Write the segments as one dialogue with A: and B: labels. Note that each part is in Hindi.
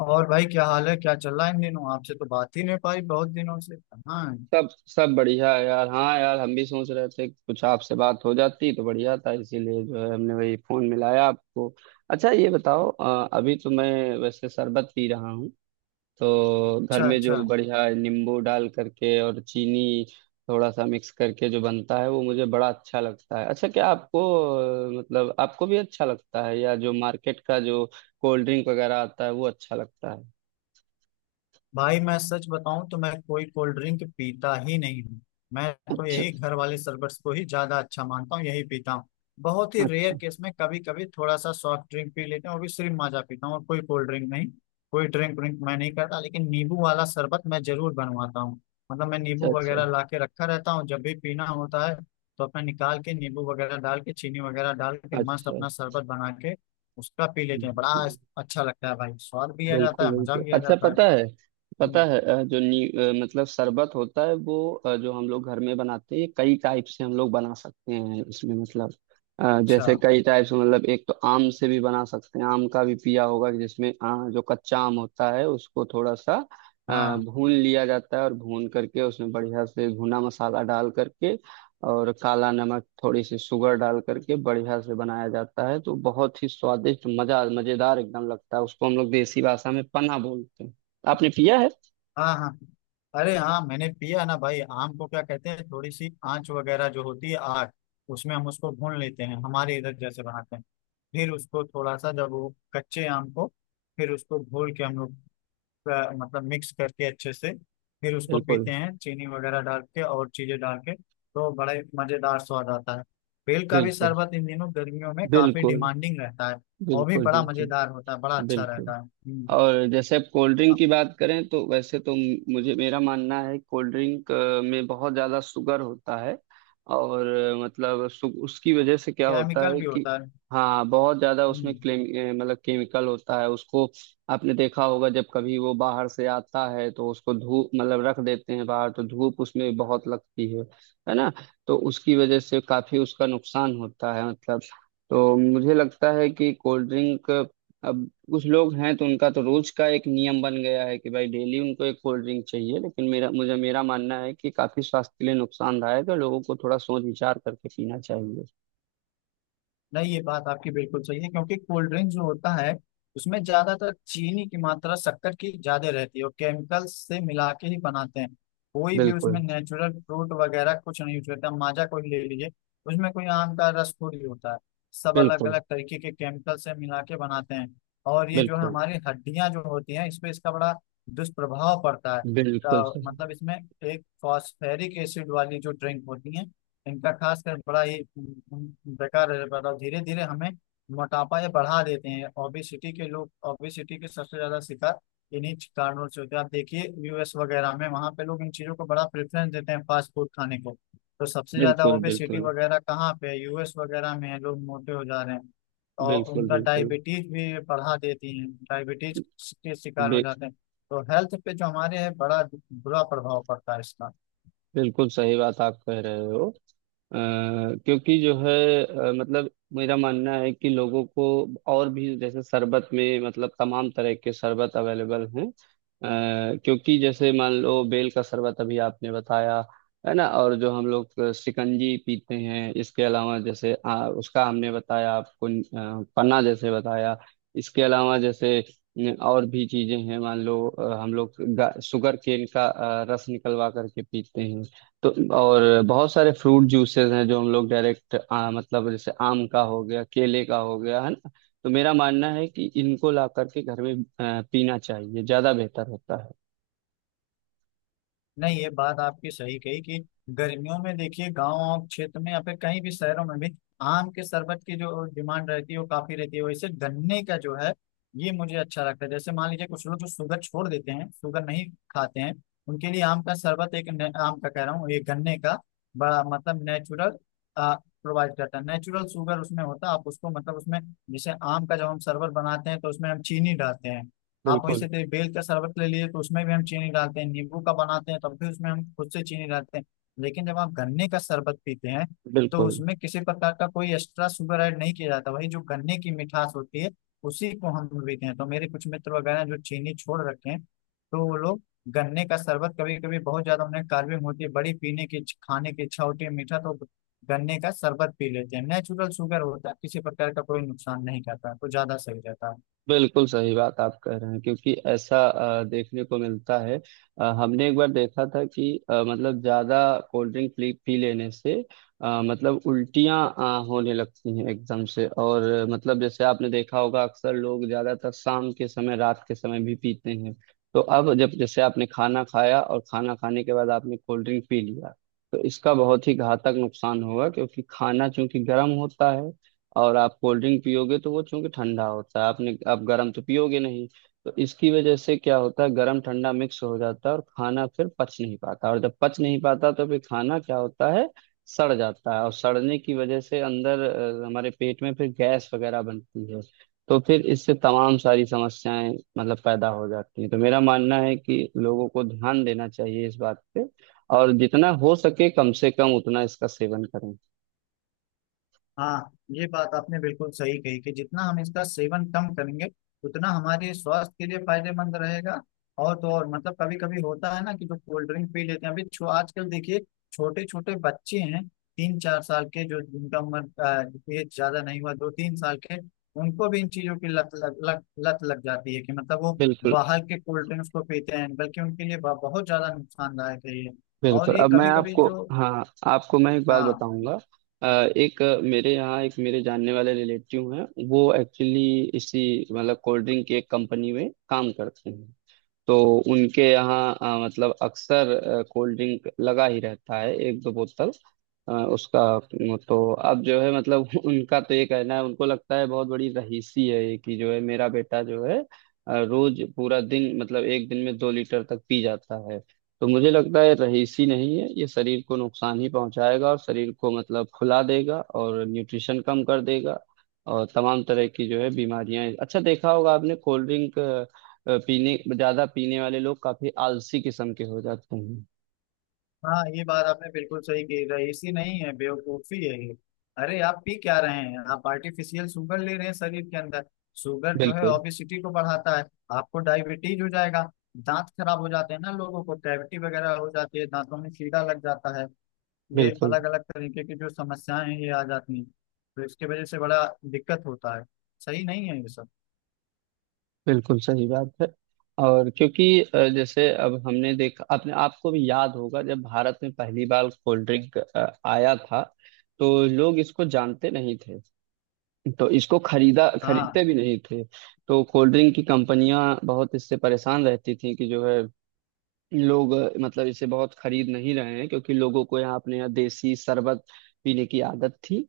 A: और भाई क्या हाल है, क्या चल रहा है इन दिनों? आपसे तो बात ही नहीं हो पाई बहुत दिनों से। हाँ।
B: सब सब बढ़िया है यार। हाँ यार, हम भी सोच रहे थे कि कुछ आपसे बात हो जाती तो बढ़िया था, इसीलिए जो है हमने वही फोन मिलाया आपको। अच्छा, ये बताओ, अभी तो मैं वैसे शरबत पी रहा हूँ। तो घर
A: अच्छा
B: में
A: अच्छा।
B: जो बढ़िया नींबू डाल करके और चीनी थोड़ा सा मिक्स करके जो बनता है वो मुझे बड़ा अच्छा लगता है। अच्छा, क्या आपको मतलब आपको भी अच्छा लगता है, या जो मार्केट का जो कोल्ड ड्रिंक वगैरह आता है वो अच्छा लगता है?
A: भाई मैं सच बताऊं तो मैं कोई कोल्ड ड्रिंक पीता ही नहीं हूँ। मैं तो
B: अच्छा।
A: यही घर वाले शरबत को ही ज्यादा अच्छा मानता हूँ, यही पीता हूँ। बहुत ही रेयर
B: अच्छा।
A: केस में कभी कभी थोड़ा सा सॉफ्ट ड्रिंक पी लेते हैं, वो भी सिर्फ माजा पीता हूँ, और कोई कोल्ड ड्रिंक नहीं। कोई ड्रिंक व्रिंक मैं नहीं करता, लेकिन नींबू वाला शरबत मैं जरूर बनवाता हूँ। मतलब मैं नींबू
B: अच्छा।
A: वगैरह ला के रखा रहता हूँ, जब भी पीना होता है तो अपना निकाल के नींबू वगैरह डाल के चीनी वगैरह डाल के मस्त
B: अच्छा।
A: अपना शरबत बना के उसका पी लेते हैं। बड़ा
B: अच्छा।
A: अच्छा लगता है भाई, स्वाद भी आ जाता
B: बिल्कुल
A: है, मजा
B: बिल्कुल।
A: भी आ
B: अच्छा,
A: जाता है।
B: पता है, पता
A: हम्म।
B: है जो मतलब शरबत होता है वो, जो हम लोग घर में बनाते हैं, ये कई टाइप से हम लोग बना सकते हैं। इसमें मतलब
A: अच्छा।
B: जैसे कई टाइप से, मतलब एक तो आम से भी बना सकते हैं। आम का भी पिया होगा, जिसमें जो कच्चा आम होता है उसको थोड़ा सा
A: हाँ
B: भून लिया जाता है, और भून करके उसमें बढ़िया से भुना मसाला डाल करके और काला नमक थोड़ी सी शुगर डाल करके बढ़िया से बनाया जाता है, तो बहुत ही स्वादिष्ट, मजा मजेदार एकदम लगता है। उसको हम लोग देसी भाषा में पन्ना बोलते हैं। आपने पिया है?
A: हाँ। हाँ अरे हाँ, मैंने पिया ना भाई। आम को क्या कहते हैं, थोड़ी सी आंच वगैरह जो होती है, आग, उसमें हम उसको भून लेते हैं, हमारे इधर जैसे बनाते हैं। फिर उसको थोड़ा सा जब वो कच्चे आम को फिर उसको घोल के हम लोग मतलब मिक्स करके अच्छे से फिर उसको
B: बिल्कुल
A: पीते हैं चीनी वगैरह डाल के और चीजें डाल के तो बड़े मजेदार स्वाद आता है। बेल का भी
B: बिल्कुल।
A: शरबत इन दिनों गर्मियों में काफी
B: बिल्कुल
A: डिमांडिंग रहता है। और भी
B: बिल्कुल।
A: बड़ा
B: बिल्कुल
A: मजेदार होता है, बड़ा अच्छा
B: बिल्कुल।
A: रहता है। हम्म।
B: और जैसे आप कोल्ड ड्रिंक की बात करें, तो वैसे तो मुझे, मेरा मानना है कोल्ड ड्रिंक में बहुत ज़्यादा शुगर होता है। और मतलब उसकी वजह से क्या होता
A: केमिकल
B: है
A: भी
B: कि
A: होता है।
B: हाँ, बहुत ज़्यादा उसमें
A: हम्म।
B: क्लेम मतलब केमिकल होता है उसको। आपने देखा होगा जब कभी वो बाहर से आता है तो उसको धूप, मतलब रख देते हैं बाहर, तो धूप उसमें बहुत लगती है ना? तो उसकी वजह से काफ़ी उसका नुकसान होता है, मतलब। तो मुझे लगता है कि कोल्ड ड्रिंक, अब कुछ लोग हैं तो उनका तो रोज का एक नियम बन गया है कि भाई डेली उनको एक कोल्ड ड्रिंक चाहिए, लेकिन मेरा, मुझे मेरा मानना है कि काफी स्वास्थ्य के लिए नुकसानदायक है। लोगों को थोड़ा सोच विचार करके पीना चाहिए।
A: नहीं, ये बात आपकी बिल्कुल सही है, क्योंकि कोल्ड ड्रिंक जो होता है उसमें ज्यादातर चीनी की मात्रा, शक्कर की ज्यादा रहती है, और केमिकल्स से मिला के ही बनाते हैं। कोई भी
B: बिल्कुल
A: उसमें नेचुरल फ्रूट वगैरह कुछ नहीं यूज करता। माजा कोई ले लीजिए, उसमें कोई आम का रस थोड़ी होता है। सब अलग
B: बिल्कुल।
A: अलग तरीके के केमिकल से मिला के बनाते हैं। और ये जो है
B: बिल्कुल
A: हमारी हड्डियां जो होती हैं इस पे इसका बड़ा दुष्प्रभाव पड़ता है।
B: बिल्कुल सही।
A: मतलब इसमें एक फॉस्फेरिक एसिड वाली जो ड्रिंक होती है इनका खासकर बड़ा ही बेकार है। बड़ा धीरे धीरे हमें मोटापा ये बढ़ा देते हैं। ओबेसिटी के लोग ओबेसिटी के सबसे ज्यादा शिकार इन्हीं कारणों से होते हैं। आप देखिए यूएस वगैरह में वहाँ पे लोग इन चीजों को बड़ा प्रेफरेंस देते हैं फास्ट फूड खाने को। तो सबसे ज्यादा
B: बिल्कुल
A: ओबेसिटी
B: बिल्कुल।
A: वगैरह कहाँ पे है? यूएस वगैरह में है, लोग मोटे हो जा रहे हैं। और
B: बिल्कुल
A: उनका
B: बिल्कुल।
A: डायबिटीज भी बढ़ा देती है। डायबिटीज के शिकार हो
B: बे-
A: जाते हैं। तो हेल्थ पे जो हमारे है बड़ा बुरा प्रभाव पड़ता है इसका।
B: बिल्कुल सही बात आप कह रहे हो। अ, क्योंकि जो है मतलब मेरा मानना है कि लोगों को, और भी जैसे शरबत में मतलब तमाम तरह के शरबत अवेलेबल हैं। क्योंकि जैसे मान लो बेल का शरबत अभी आपने बताया, है ना, और जो हम लोग शिकंजी पीते हैं, इसके अलावा जैसे उसका हमने बताया आपको, पन्ना जैसे बताया, इसके अलावा जैसे न, और भी चीजें हैं। मान लो हम लोग शुगर केन का रस निकलवा करके पीते हैं। तो और बहुत सारे फ्रूट जूसेस हैं जो हम लोग डायरेक्ट मतलब जैसे आम का हो गया, केले का हो गया, है ना। तो मेरा मानना है कि इनको ला करके घर में पीना चाहिए, ज्यादा बेहतर होता है।
A: नहीं, ये बात आपकी सही कही कि गर्मियों में देखिए गांव और क्षेत्र में या फिर कहीं भी शहरों में भी आम के शरबत की जो डिमांड रहती है वो काफी रहती है। वैसे गन्ने का जो है ये मुझे अच्छा लगता है। जैसे मान लीजिए कुछ लोग जो शुगर छोड़ देते हैं, शुगर नहीं खाते हैं, उनके लिए आम का शरबत एक आम का कह रहा हूँ, ये गन्ने का बड़ा मतलब नेचुरल प्रोवाइड करता है। नेचुरल शुगर उसमें होता है। आप उसको मतलब उसमें जैसे आम का जब हम शरबत बनाते हैं तो उसमें हम चीनी डालते हैं। आप
B: बिल्कुल
A: वैसे थे बेल का शरबत ले लिए तो उसमें भी हम चीनी डालते हैं। नींबू का बनाते हैं तब भी उसमें हम खुद से चीनी डालते हैं। लेकिन जब आप गन्ने का शरबत पीते हैं तो
B: बिल्कुल।
A: उसमें किसी प्रकार का कोई एक्स्ट्रा शुगर ऐड नहीं किया जाता। वही जो गन्ने की मिठास होती है उसी को हम पीते हैं। तो मेरे कुछ मित्र वगैरह जो चीनी छोड़ रखे हैं, तो वो लोग गन्ने का शरबत, कभी कभी बहुत ज्यादा उन्हें कार्बिंग होती है, बड़ी पीने की खाने की इच्छा होती है मीठा, तो गन्ने का शरबत पी लेते हैं। नेचुरल शुगर होता है, किसी प्रकार का कोई नुकसान नहीं करता, तो ज्यादा सही रहता है।
B: बिल्कुल सही बात आप कह रहे हैं, क्योंकि ऐसा देखने को मिलता है। हमने एक बार देखा था कि मतलब ज्यादा कोल्ड ड्रिंक पी लेने से मतलब उल्टियां होने लगती हैं एकदम से। और मतलब जैसे आपने देखा होगा, अक्सर लोग ज्यादातर शाम के समय, रात के समय भी पीते हैं। तो अब जब जैसे आपने खाना खाया और खाना खाने के बाद आपने कोल्ड ड्रिंक पी लिया, तो इसका बहुत ही घातक नुकसान होगा, क्योंकि खाना चूंकि गर्म होता है और आप कोल्ड ड्रिंक पियोगे तो वो चूंकि ठंडा होता है, आपने आप गर्म तो पियोगे नहीं। तो इसकी वजह से क्या होता है, गर्म ठंडा मिक्स हो जाता है और खाना फिर पच नहीं पाता। और जब पच नहीं पाता तो फिर खाना क्या होता है, सड़ जाता है। और सड़ने की वजह से अंदर हमारे पेट में फिर गैस वगैरह बनती है। तो फिर इससे तमाम सारी समस्याएं मतलब पैदा हो जाती हैं। तो मेरा मानना है कि लोगों को ध्यान देना चाहिए इस बात पे, और जितना हो सके कम से कम उतना इसका सेवन करें।
A: हाँ, ये बात आपने बिल्कुल सही कही कि जितना हम इसका सेवन कम करेंगे उतना हमारे स्वास्थ्य के लिए फायदेमंद रहेगा। और तो और मतलब कभी कभी होता है ना कि जो कोल्ड ड्रिंक पी लेते हैं। अभी छो आजकल देखिए छोटे छोटे बच्चे हैं 3-4 साल के जो, जिनका उम्र एज ज्यादा नहीं हुआ, 2-3 साल के, उनको भी इन चीजों की लत लग जाती है कि मतलब वो
B: बिल्कुल
A: बाहर के कोल्ड ड्रिंक्स को पीते हैं। बल्कि उनके लिए बहुत ज्यादा नुकसानदायक है ये।
B: बिल्कुल।
A: और ये
B: अब मैं
A: कभी कभी
B: आपको
A: जो।
B: हाँ, आपको मैं एक बात
A: हाँ।
B: बताऊंगा। अ, एक मेरे यहाँ एक मेरे जानने वाले रिलेटिव हैं, वो एक्चुअली इसी मतलब कोल्ड ड्रिंक की एक कंपनी में काम करते हैं। तो उनके यहाँ मतलब अक्सर कोल्ड ड्रिंक लगा ही रहता है, एक दो बोतल उसका तो अब जो है मतलब उनका तो ये कहना है, उनको लगता है बहुत बड़ी रहीसी है ये कि जो है मेरा बेटा जो है रोज पूरा दिन, मतलब एक दिन में 2 लीटर तक पी जाता है। तो मुझे लगता है रहीसी नहीं है ये, शरीर को नुकसान ही पहुंचाएगा और शरीर को मतलब फुला देगा और न्यूट्रिशन कम कर देगा, और तमाम तरह की जो है बीमारियां। अच्छा, देखा होगा आपने, कोल्ड ड्रिंक पीने ज्यादा पीने वाले लोग काफी आलसी किस्म के हो जाते हैं।
A: हाँ, ये बात आपने बिल्कुल सही कही, रईसी नहीं है, बेवकूफी है ये। अरे आप पी क्या रहे हैं? आप आर्टिफिशियल शुगर ले रहे हैं शरीर के अंदर। शुगर जो है
B: बिल्कुल
A: ओबेसिटी को बढ़ाता है। आपको डायबिटीज हो जाएगा। दांत खराब हो जाते हैं ना लोगों को, कैविटी वगैरह हो जाती है, दांतों में कीड़ा लग जाता है। ये
B: बिल्कुल।
A: अलग अलग तरीके की जो समस्याएं हैं ये आ जाती हैं। तो इसकी वजह से बड़ा दिक्कत होता है। सही नहीं है ये सब।
B: बिल्कुल सही बात है। और क्योंकि जैसे अब हमने देखा अपने, आपको भी याद होगा जब भारत में पहली बार कोल्ड ड्रिंक आया था, तो लोग इसको जानते नहीं थे। तो इसको खरीदा
A: हाँ
B: खरीदते भी नहीं थे। तो कोल्ड ड्रिंक की कंपनियां बहुत इससे परेशान रहती थी कि जो है, लोग मतलब इसे बहुत खरीद नहीं रहे हैं, क्योंकि लोगों को यहाँ, अपने यहाँ देसी शरबत पीने की आदत थी।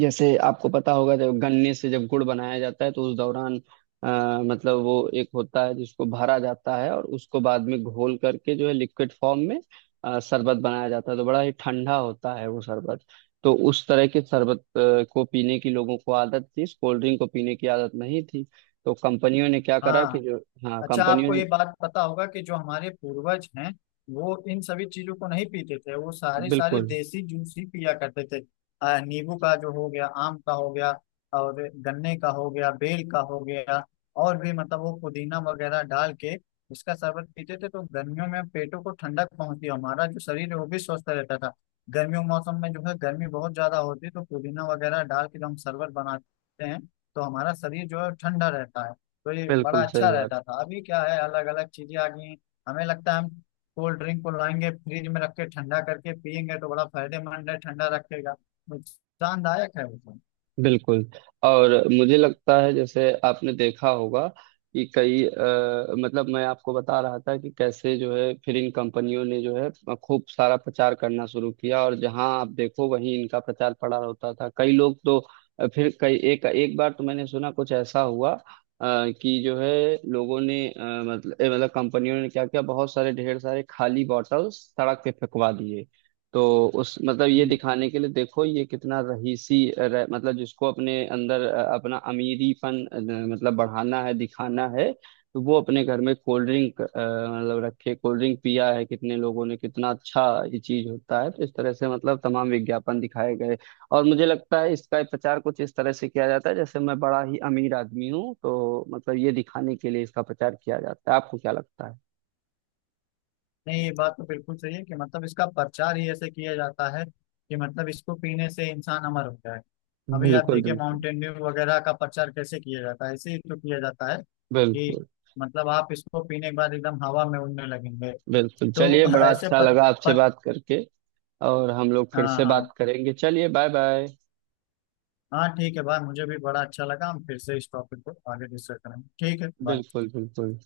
B: जैसे आपको पता होगा जब गन्ने से जब गुड़ बनाया जाता है तो उस दौरान मतलब वो एक होता है जिसको भरा जाता है और उसको बाद में घोल करके जो है लिक्विड फॉर्म में शरबत बनाया जाता है, तो बड़ा ही ठंडा होता है वो शरबत। तो उस तरह के शरबत को पीने की लोगों को आदत थी, इस कोल्ड ड्रिंक को पीने की आदत नहीं थी। तो कंपनियों ने क्या करा कि
A: हाँ।
B: जो हाँ,
A: अच्छा
B: कंपनियों
A: आपको
B: ने
A: ये बात पता होगा कि जो हमारे पूर्वज हैं वो इन सभी चीजों को नहीं पीते थे। वो सारे सारे
B: बिल्कुल
A: देसी जूस ही पिया करते थे। नींबू का जो हो गया, आम का हो गया और गन्ने का हो गया, बेल का हो गया, और भी मतलब वो पुदीना वगैरह डाल के इसका शरबत पीते थे। तो गर्मियों में पेटों को ठंडक पहुंचती और हमारा जो शरीर है वो भी स्वस्थ रहता था। गर्मियों के मौसम में जो है गर्मी बहुत ज्यादा होती है तो पुदीना वगैरह डाल के जो हम शरबत बनाते हैं तो हमारा शरीर जो है ठंडा रहता है। तो ये बड़ा
B: बिल्कुल सही
A: अच्छा
B: बात।
A: रहता था। अभी क्या है, अलग अलग चीजें आ गई हैं। हमें लगता है हम कोल्ड ड्रिंक को लाएंगे फ्रिज में रख के ठंडा करके पियेंगे तो बड़ा फायदेमंद है, ठंडा रखेगा। नुकसानदायक है वो तो।
B: बिल्कुल। और मुझे लगता है जैसे आपने देखा होगा कि कई मतलब, मैं आपको बता रहा था कि कैसे जो है फिर इन कंपनियों ने जो है खूब सारा प्रचार करना शुरू किया और जहां आप देखो वहीं इनका प्रचार पड़ा रहता था। कई लोग तो फिर कई, एक एक बार तो मैंने सुना कुछ ऐसा हुआ कि जो है लोगों ने, मतलब कंपनियों ने क्या किया, बहुत सारे ढेर सारे खाली बॉटल्स सड़क पे फेंकवा दिए। तो उस मतलब ये
A: हम्म।
B: दिखाने के लिए, देखो ये कितना रहीसी मतलब जिसको अपने अंदर अपना अमीरीपन मतलब बढ़ाना है, दिखाना है, तो वो अपने घर में कोल्ड ड्रिंक मतलब रखे, कोल्ड ड्रिंक पिया है कितने लोगों ने, कितना अच्छा ये चीज होता है। तो इस तरह से मतलब तमाम विज्ञापन दिखाए गए। और मुझे लगता है इसका प्रचार कुछ इस तरह से किया जाता है जैसे मैं बड़ा ही अमीर आदमी हूँ, तो मतलब ये दिखाने के लिए इसका प्रचार किया जाता है। आपको क्या लगता है?
A: नहीं, ये बात तो बिल्कुल सही है कि मतलब इसका प्रचार ही ऐसे किया जाता है कि मतलब इसको पीने से इंसान अमर हो जाए। अभी आप
B: बिल्कुल
A: देखिए
B: बिल्कुल।
A: माउंटेन ड्यू वगैरह का प्रचार कैसे किया जाता है, ऐसे ही तो किया जाता है कि
B: बिल्कुल
A: मतलब आप इसको पीने के बाद एकदम हवा में उड़ने लगेंगे।
B: बिल्कुल,
A: तो
B: चलिए, बड़ा
A: ऐसे
B: अच्छा
A: प,
B: लगा आपसे
A: प,
B: बात करके। और हम लोग फिर
A: हाँ
B: से
A: हाँ।
B: बात करेंगे, चलिए, बाय बाय।
A: हाँ ठीक है भाई, मुझे भी बड़ा अच्छा लगा। हम फिर से इस टॉपिक को आगे डिस्कस करेंगे। ठीक है बाय।
B: बिल्कुल बिल्कुल।